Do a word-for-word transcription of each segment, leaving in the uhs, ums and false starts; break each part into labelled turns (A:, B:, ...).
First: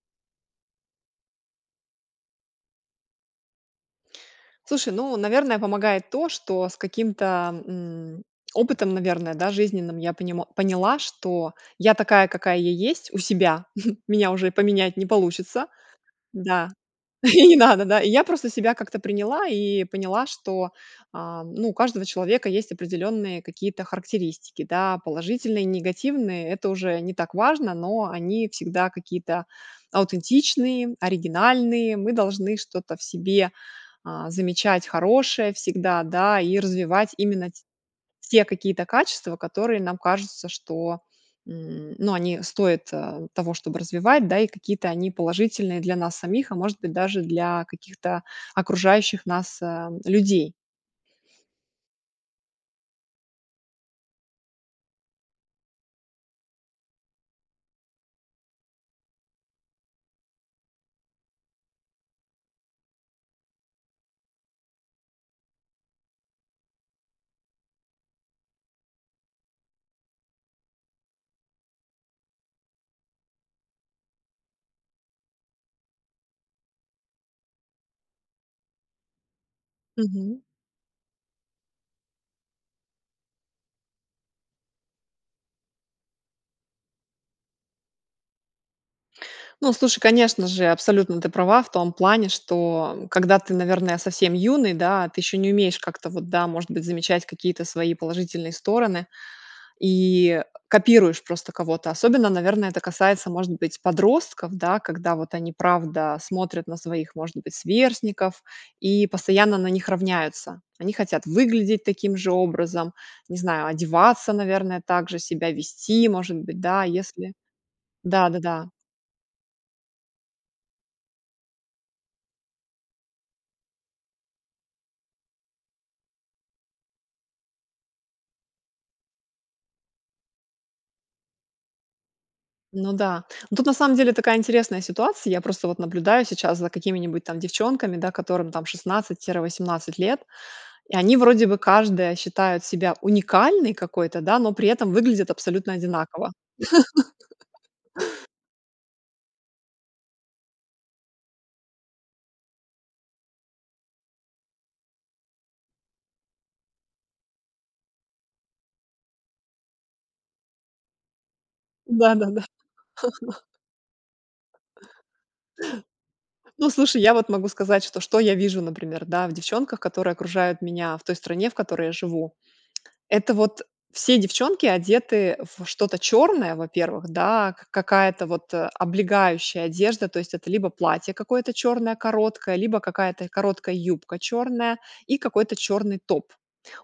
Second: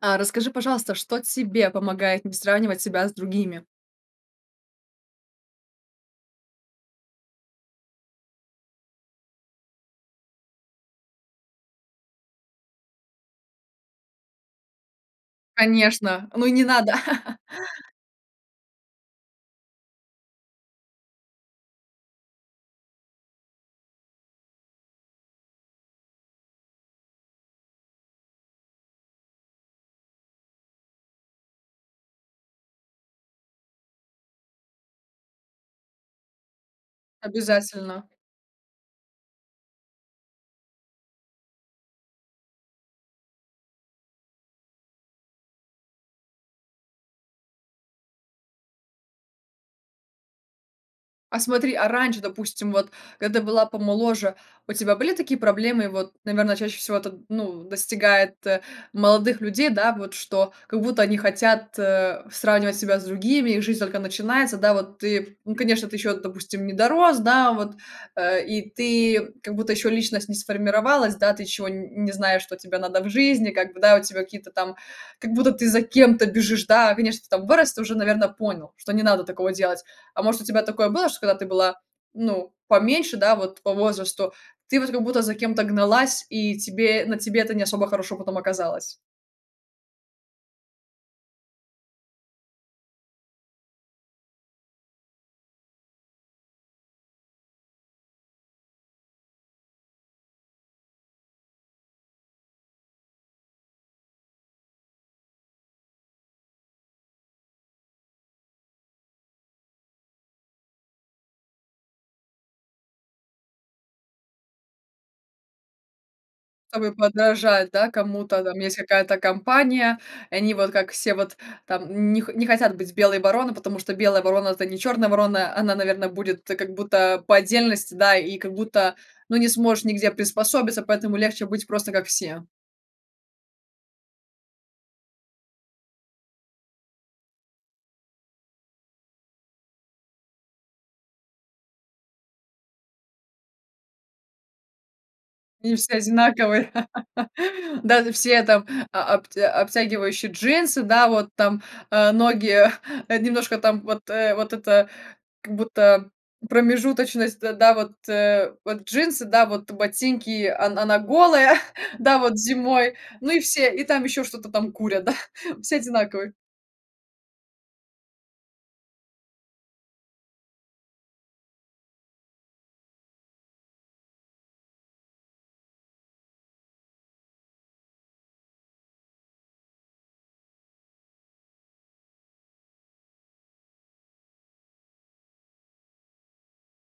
A: А расскажи, пожалуйста, что тебе помогает не сравнивать себя с другими?
B: Слушай, ну, наверное, помогает то, что с каким-то, м, опытом, наверное, да, жизненным я понимо поняла, что я- такая, какая я есть у себя. Меня уже и поменять не получится.
A: Конечно, ну и не
B: Да.
A: надо.
B: И не надо, да. И я просто себя как-то приняла и поняла, что, а, ну, у каждого человека есть определенные какие-то характеристики, да. Положительные и негативные- это уже не так важно, но они всегда какие-то аутентичные, оригинальные. Мы должны что-то в себе, а, замечать хорошее всегда, да, и развивать именно ть
A: Обязательно.
B: те какие-то качества, которые нам кажутся, что, м, ну, они стоят, а, того, чтобы развивать, да. И какие-то они положительные для нас самих, а, может быть, даже для каких-то окружающих нас, а, людей.
A: А смотри, а раньше, допустим, вот когда ты была помоложе, у тебя были такие проблемы? Вот, наверно, чаще всего это, ну, достигает, молодых людей, да, вот, что как будто они хотят, э, сравнивать себя с другими, их жизнь только начинается, да, вот ты, ну, конечно, ты ещё, допустим, не дорос, да, вот, э, и ты как будто еще личность не сформировалась, да, ты чего н не знаешь, что тебе надо в жизни, как бы, да, у тебя какие-то там как будто, ты за кем-то бежишь, да. Конечно, ты там вырос, ты уже, наверно, понял, что не надо такого делать. А
B: Мгм.
A: может у тебя такое было, что когда ты была, ну, поменьше, да, вот по возрасту, ты вот как будто за кем-то гналась, и тебе на тебе это не особо хорошо потом оказалось?
B: Ну, слушай, конечно же, абсолютно ты права в том плане, что когда ты, наверное, совсем юный, да, ты еще не умеешь как-то вот, да, может быть, замечать какие-то свои положительные стороны и копируешь просто кого-то. Особенно, наверное, это касается, может быть, подростков, да, когда вот они правда смотрят на своих, может быть, сверстников, и постоянно на них равняются. Они хотят выглядеть таким же образом, не знаю, одеваться, наверное, так же себя вести, может быть, да,
A: Чтобы
B: если
A: подражать, да, кому-то там.
B: Да-да-да.
A: Есть какая-то компания, и они вот, как все, вот там них не хотят быть белой вороной, потому что белая ворона- это не чёрная ворона, она, наверно, будет как будто по отдельности, да, и как будто ну, не сможешь нигде приспособиться, поэтому легче быть просто, как все.
B: Ну да. Ну тут, на самом деле, такая интересная ситуация. Я просто вот наблюдаю сейчас за какими-нибудь там девчонками, да, которым там шестнадцать тире восемнадцать лет, и они вроде бы каждая считает себя уникальной какой-то, да, но при этом выглядят абсолютно
A: И все
B: одинаково.
A: одинаковые. Даже все там а а аб обтягивающие джинсы, да, вот там, э, ноги немножко там вот, э, вот это, как будто, промежуточность, д да, вот, э, вот джинсы, да, вот ботинки, он она голая, да, вот
B: Да-да-да.
A: зимой, ну и все и там ещё что-то там курят, да. Все одинаковые.
B: Ну, слушай, я вот могу сказать, что, что я вижу, например, да, в девчонках, которые окружают меня, в той стране, в которой я живу. Это вот: все девчонки одеты во что-то черное, во первых, да. Ка какая-то вот, э, облегающая одежда, то есть это либо платье какое-то черное короткое, либо какая-то короткая юбка черная и какой-то черный топ.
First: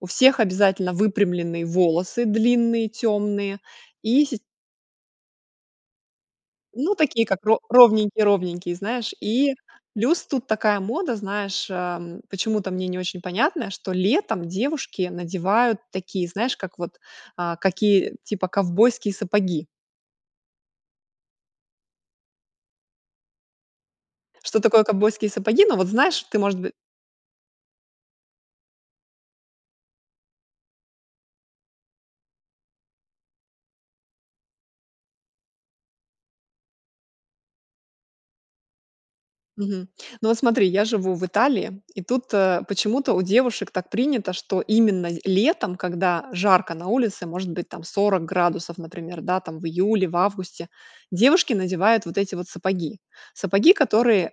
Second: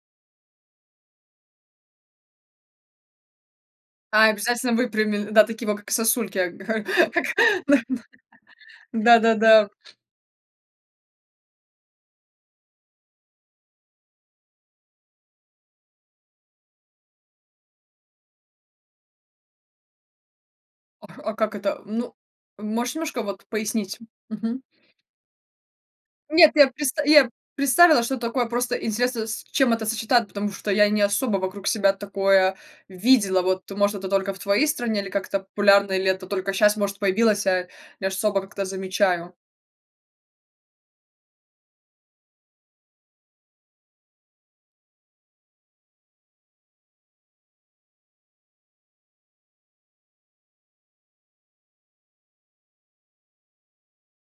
B: У всех обязательно выпрямленные волосы, длинные тёмные и
A: А,
B: сис
A: обязательно выпрями, да, такие вот, как сосульки, а как
B: Ну, такие, как ро ровненькие-ровненькие, знаешь. И
A: Да-да-да.
B: плюс тут такая мода, знаешь, ам, почему-то мне не очень понятно, что летом девушки надевают такие, знаешь, как вот, а, какие, типа ковбойские сапоги.
A: Ах, а как это? Ну, можешь немножко вот пояснить?
B: Что
A: Мгм.
B: такое ковбойские сапоги? Ну, вот знаешь, ты,
A: Нет,
B: может
A: я
B: бы
A: предста я представила, что такое. Просто интересно, с с чем это сочетать, потому что я не особо вокруг себя такое видела. Вот, может, это только в твоей стране или как-то популярно, или это только щас, может, появилось, а я ж не особо как то замечаю.
B: Мгм. Ну вот смотри, я живу в Италии и тут, э, почему-то у девушек так принято, что именно з летом, когда жарко на улице, может быть, там сорок градусов, например, да, там, в июле, в августе, девушки надевают вот эти вот сапоги. Сапоги, которые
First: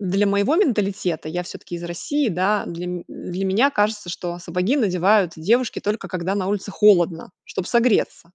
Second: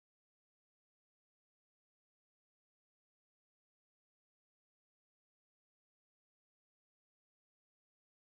B: для моего менталитета- я всё-таки из России, да, для ме для меня кажется, что сапоги надевают девушки только когда на улице холодно, чтоб согреться.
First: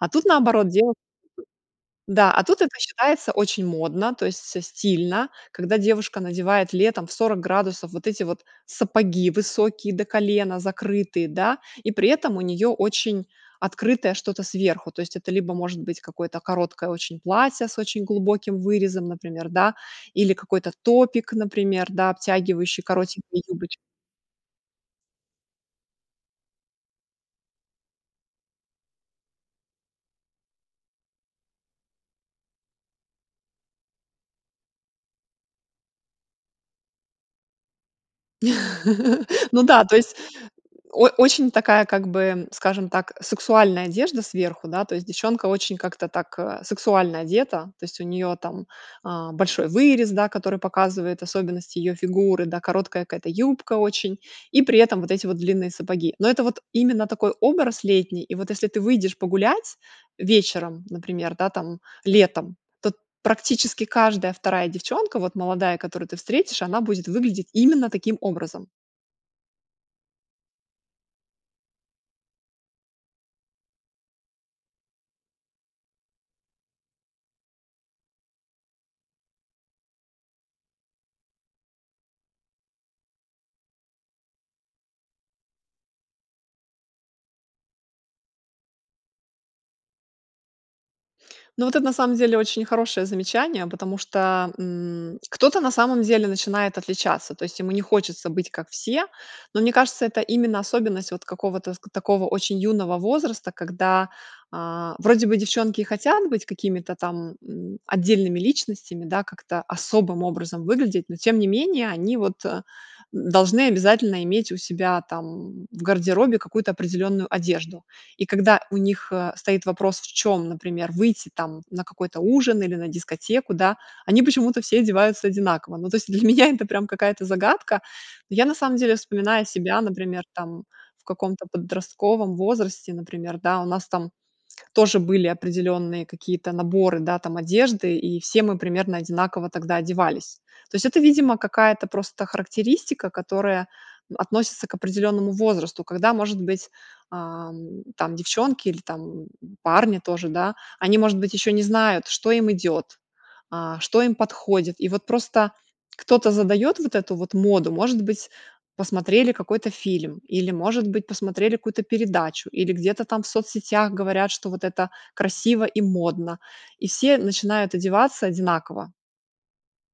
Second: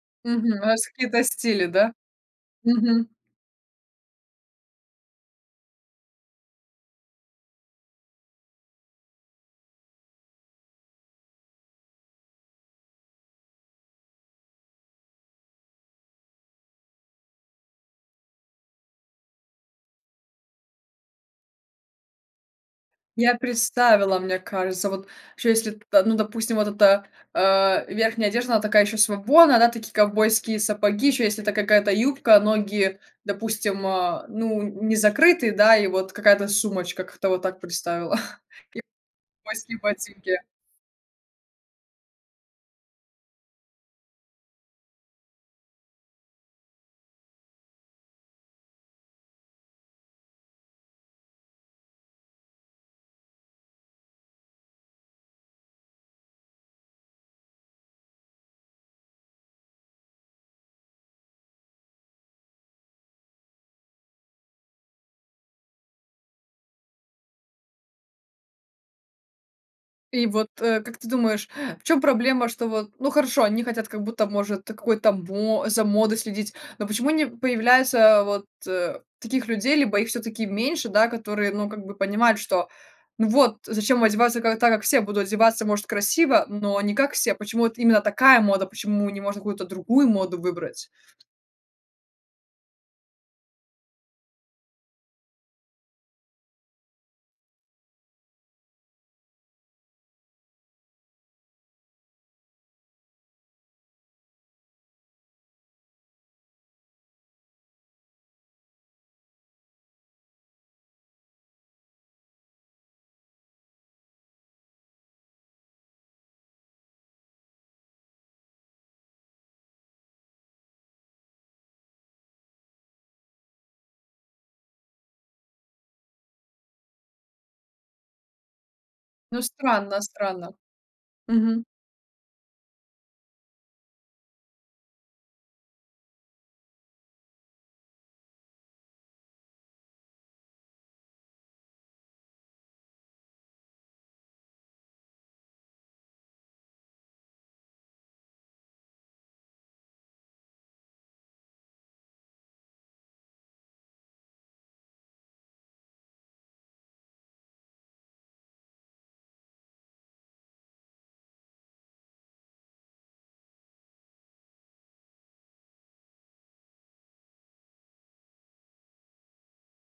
B: А тут-
A: Мгм.
B: наоборот
A: Раз
B: деву
A: какие-то стили, да?
B: Да, а тут это
A: Мгм.
B: считается очень модно, то есть со стильно, когда девушка надевает летом в сорок градусов вот эти вот сапоги высокие до колена, закрытые, да. И при этом у нее очень открытое что-то сверху. То есть это либо может быть какое-то короткое очень платье с очень глубоким вырезом, например, да, или какой-то топик, например, да, обтягивающий,
A: Я
B: коротенькие юбоч
A: представила, мне кажется. Вот чё если п ну, допустим, вот эта, а, верхняя одежда, она такая еще свободная, да, такие ковбойские сапоги, еще если это какая-то юбка, ноги, допустим, а, ну н не закрытые, да, и вот какая-то сумочка. Как-то вот так представила. И
B: Ну
A: ковбойские
B: да, то есть
A: ботинки.
B: о очень такая, как бы, скажем так, сексуальная одежда сверху, да. То есть девчонка очень как-то так, а, сексуально одета. То есть у нее там, а, большой вырез, да, который показывает особенности ее фигуры, да, короткая какая-то юбка очень, и при этом вот эти вот длинные сапоги. Но это вот именно такой образ летний. И вот, если ты выйдешь погулять вечером, например, да, там, летом, то практически каждая вторая девчонка, вот молодая, которую ты встретишь, она будет выглядеть именно таким образом.
A: И вот, э, как ты думаешь, в чем проблема, что вот, ну, хорошо, они хотят, как будто, может, та какой-то мо за модой следить, но почему не появляется вот, э, таких людей, либо их всё таки меньше, да, которые, ну, как бы, понимают, что, ну, вот зачем одеваться как так, как все будут одеваться, может красиво, но не как все. Почему вот именно такая мода, почему не можно какую-то другую моду выбрать?
B: Ну вот это, на самом деле, очень хорошее замечание, потому что, м, кто-то, на самом деле, начинает отличаться. То есть ему не хочется быть как все. Ну мне кажется, это именно особенность вот какого-то ск такого очень юного возраста, когда, а, вроде бы девчонки и хотят быть какими-то там, м, отдельными личностями, да, как-то особым образом выглядеть, но, тем не менее, они вот, э, н должны обязательно иметь у себя там в гардеробе какую-то определенную одежду. И когда у них, э, стоит вопрос, в чем, например, выйти там на какой-то ужин, или на дискотеку, да, они почему-то все одеваются одинаково. Ну то есть для меня это прям какая-то загадка. Я, на самом деле,
A: Ну
B: вспоминаю себя,
A: странно,
B: например,
A: странно.
B: там в каком-то
A: Мгм.
B: подростковом возрасте, например, да, у нас там тоже были определенные какие-то наборы, да, там одежды, и все мы примерно одинаково тогда одевались. То есть, это, видимо, какая-то просто характеристика, которая относится к определенному возрасту. Когда, может быть, ам, там девчонки, или там, м, парни тоже, да, они может быть еще не знают, что им идет, а, что им подходит. И вот просто кто-то задает вот эту вот моду. Может быть, посмотрели какой-то фильм или, может быть, посмотрели какую-то передачу, или где-то там в соцсетях говорят, что вот это красиво и модно. И все начинают одеваться одинаково.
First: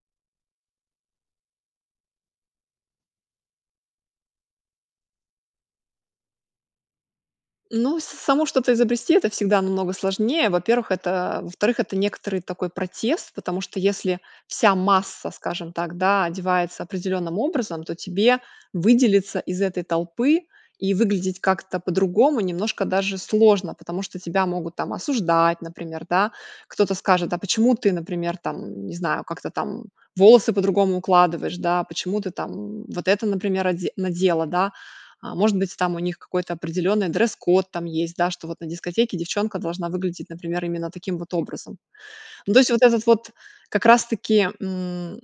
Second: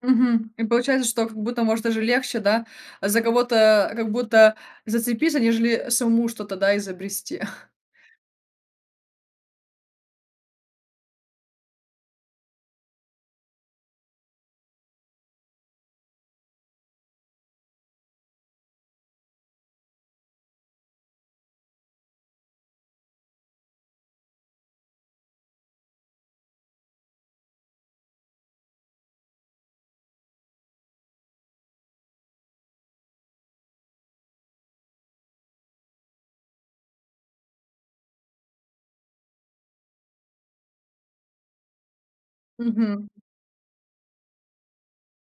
A: Мгм, и получается, что, как будто, может даже легче, да, за кого-то, как будто, зацепиться, нежели самому что-то, да, изобрести.
B: Ну, с самому что-то изобрести- это всегда намного сложнее. Во-первых, это, э, во-вторых некоторый такой протест, потому что если вся масса, скажем так, да, одевается определенным образом, то тебе выделиться из этой толпы, и выглядеть как-то по-другому, немножко даже сложно, потому что тебя могут там осуждать, например, да. Кто-то скажет: "А почему ты, например там, не знаю как-то там волосы по-другому укладываешь, да, почему ты там, м, вот это, например, оде надела", да. А может быть, там у них какой-то определенный дресс-код там есть да, что вот на дискотеке девчонка должна выглядеть, например, именно таким вот образом. Ну, то есть вот этот
A: Мгм.
B: вот как раз-таки, м,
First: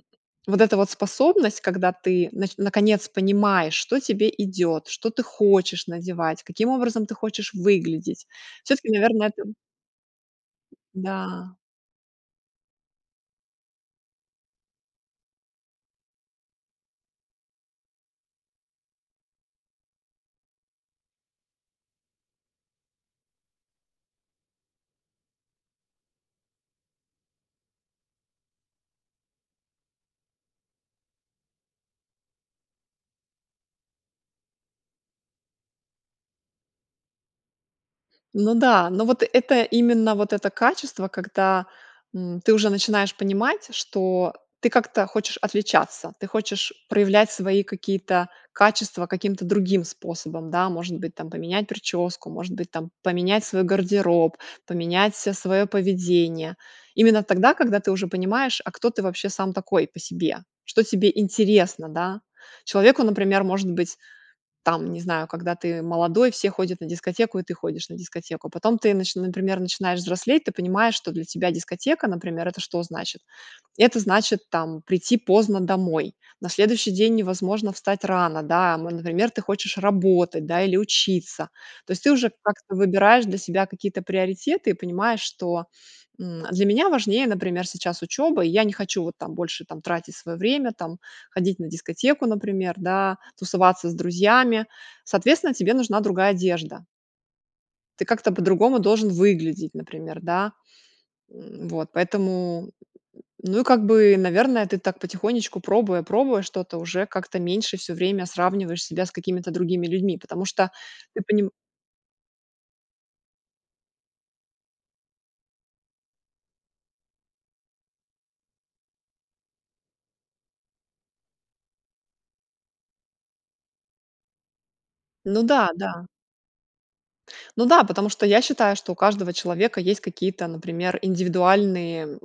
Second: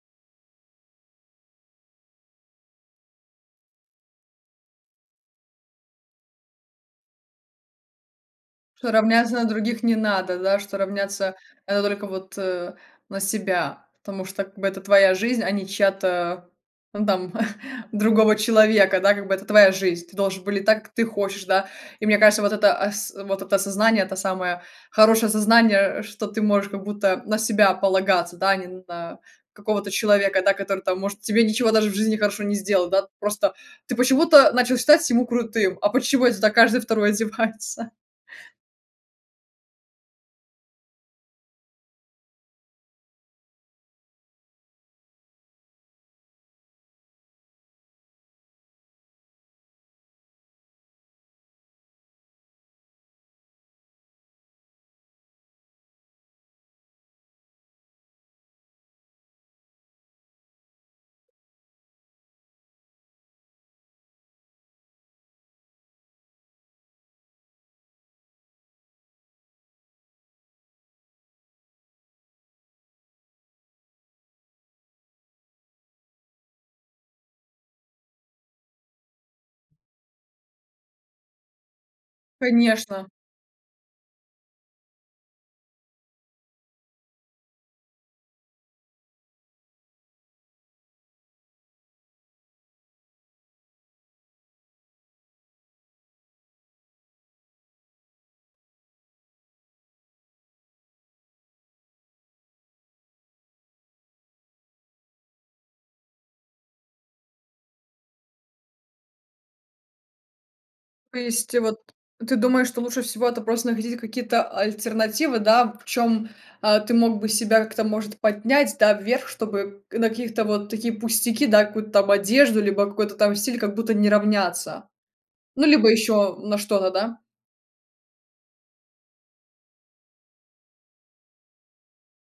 B: вот эта вот способность, когда ты нач наконец понимаешь, что тебе идет, что ты хочешь надевать, каким образом ты хочешь выглядеть, все-таки,
A: Что
B: наверное,
A: равняться на
B: это
A: других не надо, да, что равняться
B: Да.
A: надо только вот, э, на себя, потому что, как бы, это твоя жизнь, а не чья-то, ну, там другого человека, да, как бы, это твоя жизнь, ты должен выглядеть так, как ты хочешь, да. И мне кажется, вот это ас вот это осознание- это самое хорошее осознание, что ты можешь, как будто, на себя полагаться, да, не на какого-то человека, да, который там может тебе ничего даже в жизни хорошего не сделал. Да, просто ты почему-то начал считать ему крутым, а почему, это так каждый второй одевается.
B: Ну да, ну вот это именно вот это качество, когда, м, ты уже начинаешь понимать, что ты как-то хочешь отличаться, ты хочешь проявлять свои какие-то качества каким-то другим способом, да. Может быть там, поменять прическу, может быть там, поменять свой гардероб, поменять ся своё поведение. Именно тогда, когда ты уже понимаешь, а кто ты, вообще, сам такой по себе, что тебе интересно, да. Человеку, например, может быть, там, не знаю, когда ты молодой, все ходят на дискотеку, и ты ходишь на дискотеку. Потом ты нач например начинаешь взрослеть, ты понимаешь, что для тебя дискотека, например, это что значит- это значит там прийти поздно домой. На следующий день невозможно встать рано, да, ам, например, ты хочешь работать, да, или учиться. То есть ты уже как-то
A: Конечно.
B: выбираешь для себя какие-то приоритеты и понимаешь, что, м, для меня важнее, например, сейчас учеба, и я не хочу вот там больше там тратить свое время, там ходить на дискотеку например, да, тусоваться с друзьями. Соответственно тебе нужна другая одежда. Ты как-то по-другому должен выглядеть например, да, м, вот. Поэтому, ну, и как бы, наверное, ты так потихонечку пробуя пробуя что-то, уже как-то меньше всё время сравниваешь себя с какими-то другими людьми, потому что
A: То
B: ты поним
A: есть вот ты думаешь, что лучше всего- это просто находить какие-то альтернативы, да, в чём, а, ты мог бы себя как-то может поднять, да, вверх, чтобы на каких-то вот такие пустяки, да, какую-то там одежду, либо какой-то там стиль, как будто не равняться,
B: Ну
A: ну,
B: да,
A: либо
B: да.
A: ещё на что-то, да.
B: Ну да, потому что я считаю, что у каждого человека есть какие-то, например, индивидуальные, м,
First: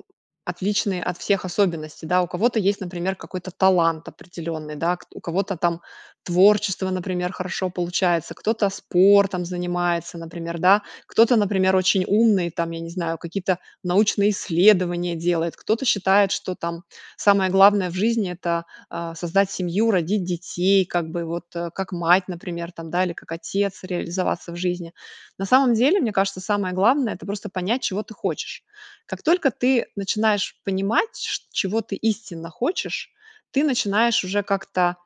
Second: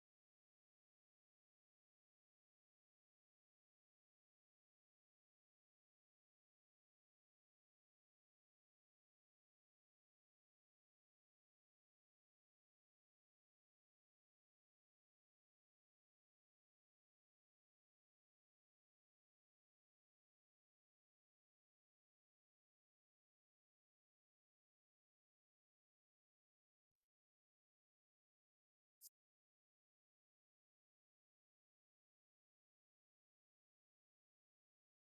B: отличные от всех, особенности, да, у кого-то есть, например, какой-то талант определенный, да. Кт у кого-то там творчество, например, хорошо получается, кто-то спортом занимается, например, да, кто-то, например, очень умный, там я не знаю какие-то научные исследования делает, кто-то считает, что там самое главное в жизни- это, а, создать семью, родить детей, как бы, вот, э, как мать, например, там да, или как отец реализоваться в жизни. На самом деле, мне кажется, самое главное это просто понять чего ты хочешь. Как только ты начинаешь понимать шт чего ты истинно хочешь, ты начинаешь уже как-то,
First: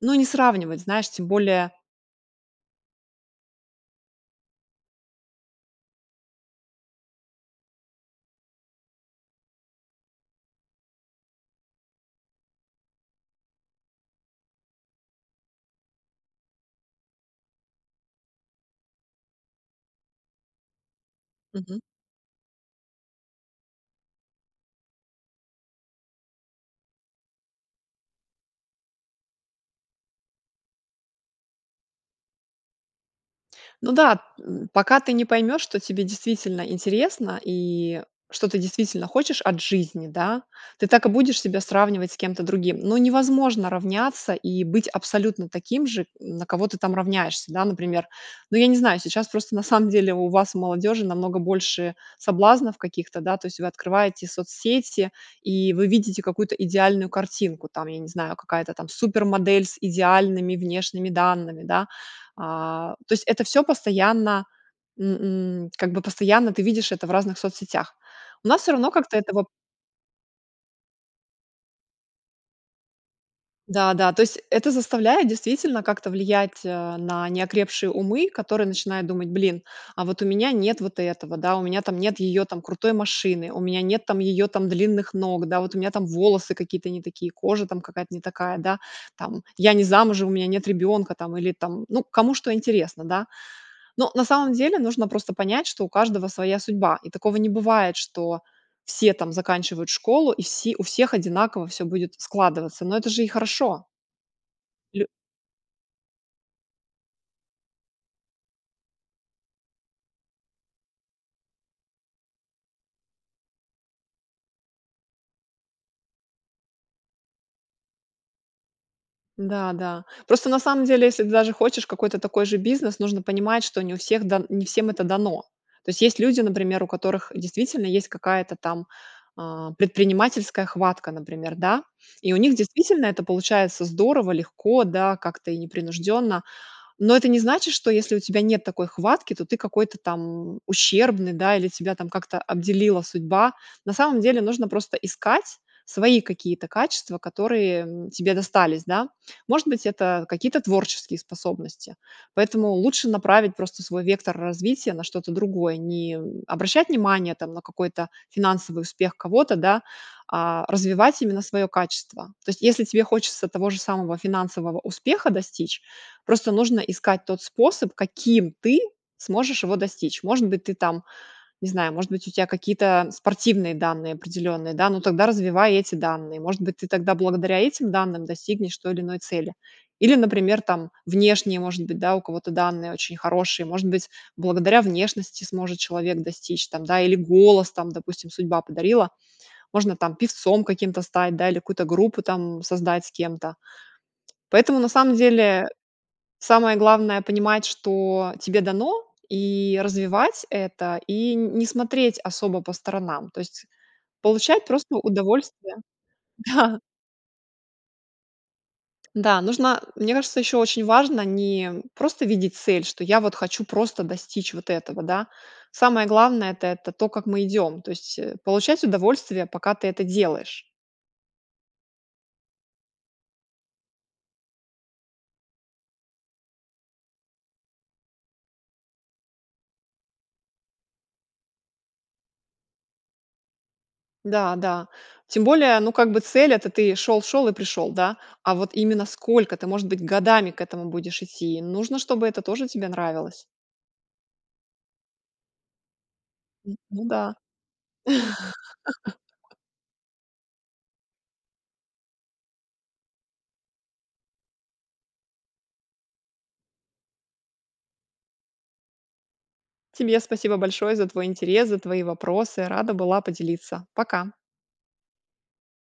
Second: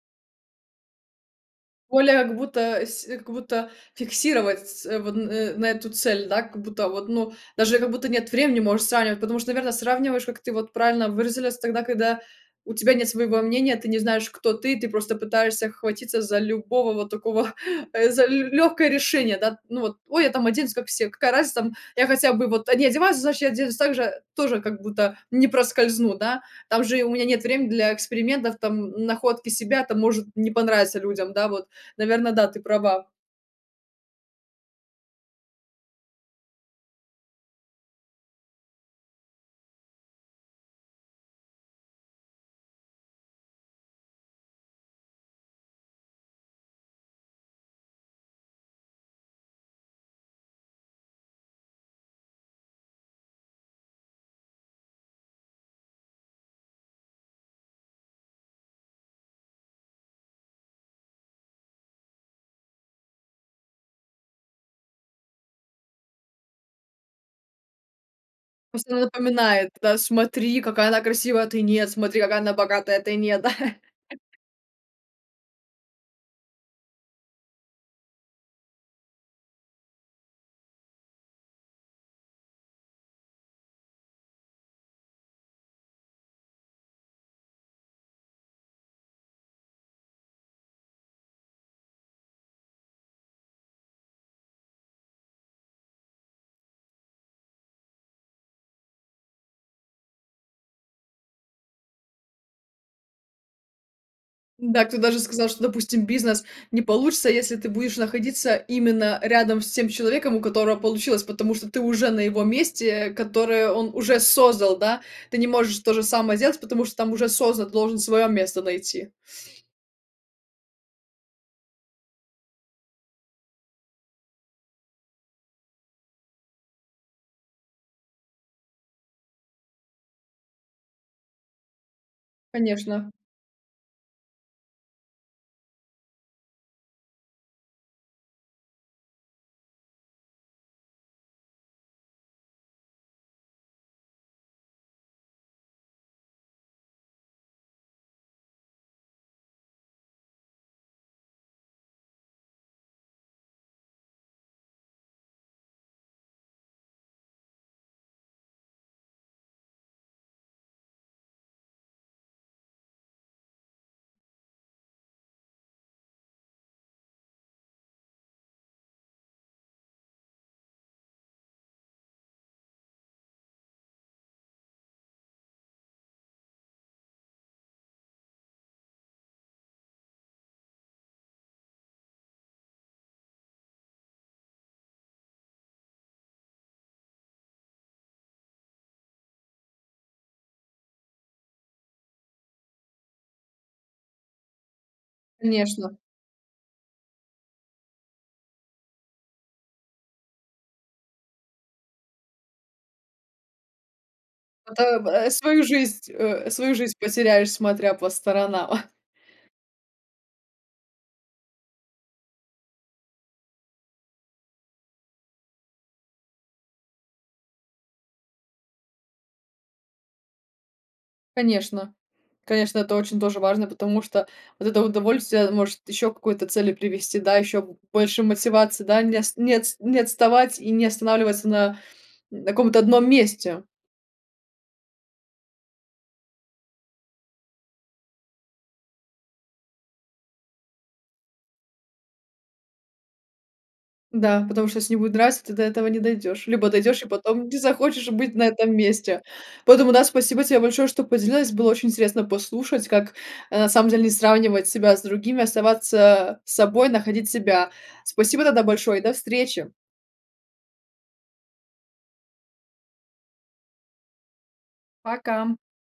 B: ну, не сравнивать, знаешь, тем более
A: Более, как будто с как будто, фиксировать ц вон н на эту цель, да, как будто, вот, ну, даже я, как будто, нет времени можешь сравнивать, потому что наверно, сравниваешь, как ты вот правильно выразилясь, тогда, когда у тебя нет своего мнения, ты не знаешь кто ты, ты просто, пытаешься хватиться за любого вот такого, э, за л лёгкое решение, да. Ну вот: "Ой, я там оденусь как все, какая разница, там
B: Мгм.
A: я хотя бы вот они одеваются, значит, я оденусь также, тоже, как будто не проскользну. Да, там же и у меня нет времени для экспериментов, там, м, находки себя там может не понравиться людям". Да вот, наверно, да ты права.
B: Ну да! М, пока ты не поймешь, что тебе действительно интересно, и что ты действительно хочешь от жизни, да, ты так и будешь себя сравнивать с кем-то другим. Ну невозможно равняться, и быть абсолютно таким же, м, на кого ты там равняешься, да. Например, ну я не знаю, сейчас просто, на самом деле, у вас, у молодежи, намного больше соблазнов каких-то, да. То есть вы открываете соцсети, и вы видите какую-то идеальную картинку там, я не знаю, какая-то там супермодель с идеальными внешними данными, да. А, то есть это всё постоянно н н как бы постоянно ты видишь это в разных соцсетях. У нас всё равно
A: Просто
B: как-то этого
A: напоминает, да, смотри какая она красивая, а ты нет, смотри какая она богатая, а ты нет, да.
B: Да-да, то есть это заставляет действительно как-то влиять, э, на неокрепшие умы, которые начинают думать: "Блин, а вот у меня нет вот этого, да, у меня там нет её там крутой машины, у меня нет там её там длинных ног, да, вот у меня там волосы какие-то не такие, кожа там какая-то не такая, да, там я не замужем, у меня нет ребенка", там, или там ну кому что интересно, да. Но на самом деле, нужно просто понять, что у каждого своя судьба, и такого не бывает, что все там заканчивают школу, и все у всех одинаково всё будет складываться. Но это же и хорошо.
A: Да, кто
B: Лю
A: даже сказал, что, допустим, бизнес не получится, если ты будешь находиться именно рядом с тем человеком, у которого получилось, потому что ты уже на его месте, э, которое он уже создал, да. Ты не можешь то же самое сделать, потому что там уже создан, ты должен своё место найти.
B: Да, да. Просто, на самом деле, если ты даже хочешь какой-то такой же бизнес, нужно понимать, что не у всех дан не всем это дано. То есть люди, например, у которых действительно есть какая-то там, а, предпринимательская хватка. Например, да, и у них действительно
A: Конечно.
B: это получается здорово, легко, да, как-то, и непринужденно. Но это не значит, что если у тебя нет такой хватки, то ты какой-то там ущербный, да, или тебя как-то обделила судьба. На самом деле, нужно просто искать свои какие-то качества, которые, м, тебе достались, да. Может быть, это какие-то творческие способности. Поэтому лучше направить просто свой вектор развития на что-то другое. Не, м, обращать внимание там на какой-то финансовый успех кого-то, да, а развивать именно своё качество. То есть, если тебе хочется того же самого финансового успеха достичь, просто нужно искать тот способ, каким ты сможешь его достичь. Может быть, ты там, не знаю, может быть, у тебя какие-то спортивные данные определенные, да, но тогда развивай эти данные. Может быть, ты тогда благодаря этим данным достигнешь той или иной цели. Или, например, там внешние может быть, да, у кого-то данные очень хорошие. Может быть, благодаря внешности сможет человек достичь там, да, или голос, там допустим, судьба подарила. Можно там певцом каким-то стать, да, или какую-то группу там создать с кем-то. Поэтому, на самом деле,
A: Конечно.
B: самое главное понимать, что тебе дано, и развивать это, и не смотреть особо по сторонам. То есть, получать просто
A: Это, б э, свою
B: удовольствие,
A: жизнь, э, свою
B: да.
A: жизнь потеряешь, смотря по сторонам.
B: Да, нужно, мне кажется, ещё очень важно не, м, просто видеть цель, что я вот хочу просто достичь вот этого, да. Самое главное- это это то, как мы идём. То есть, э, получать удовольствие, пока ты это делаешь.
A: Конечно, конечно, это очень тоже важно. Потому что вот это удовольствие может ещё к какой-то цели привести, да. Ещё б больше мотивации, да не ост не отс не отставать, и не останавливаться на н каком-то одном месте.
B: Да, да. Тем более, ну, как бы, цель это ты шёл, шёл и пришёл, да. А вот именно сколько? Это может быть годами к этому будешь идти. Нужно, чтобы это тоже тебе нравилось.
A: Да, потому что если не будет нравиться, ты до этого не дойдёшь, либо
B: Н
A: дойдёшь,
B: ну
A: и
B: да.
A: потом не захочешь быть на этом месте. Поэтому да, спасибо тебе большое, что поделилась. Было очень интересно послушать, как, э, на самом деле не сравнивать себя с другими, оставаться собой, находить себя. Спасибо тогда большое, и до встречи.
B: Тебе спасибо большое, за твой интерес, за твои вопросы. Рада была поделиться. Пока!
A: Пока.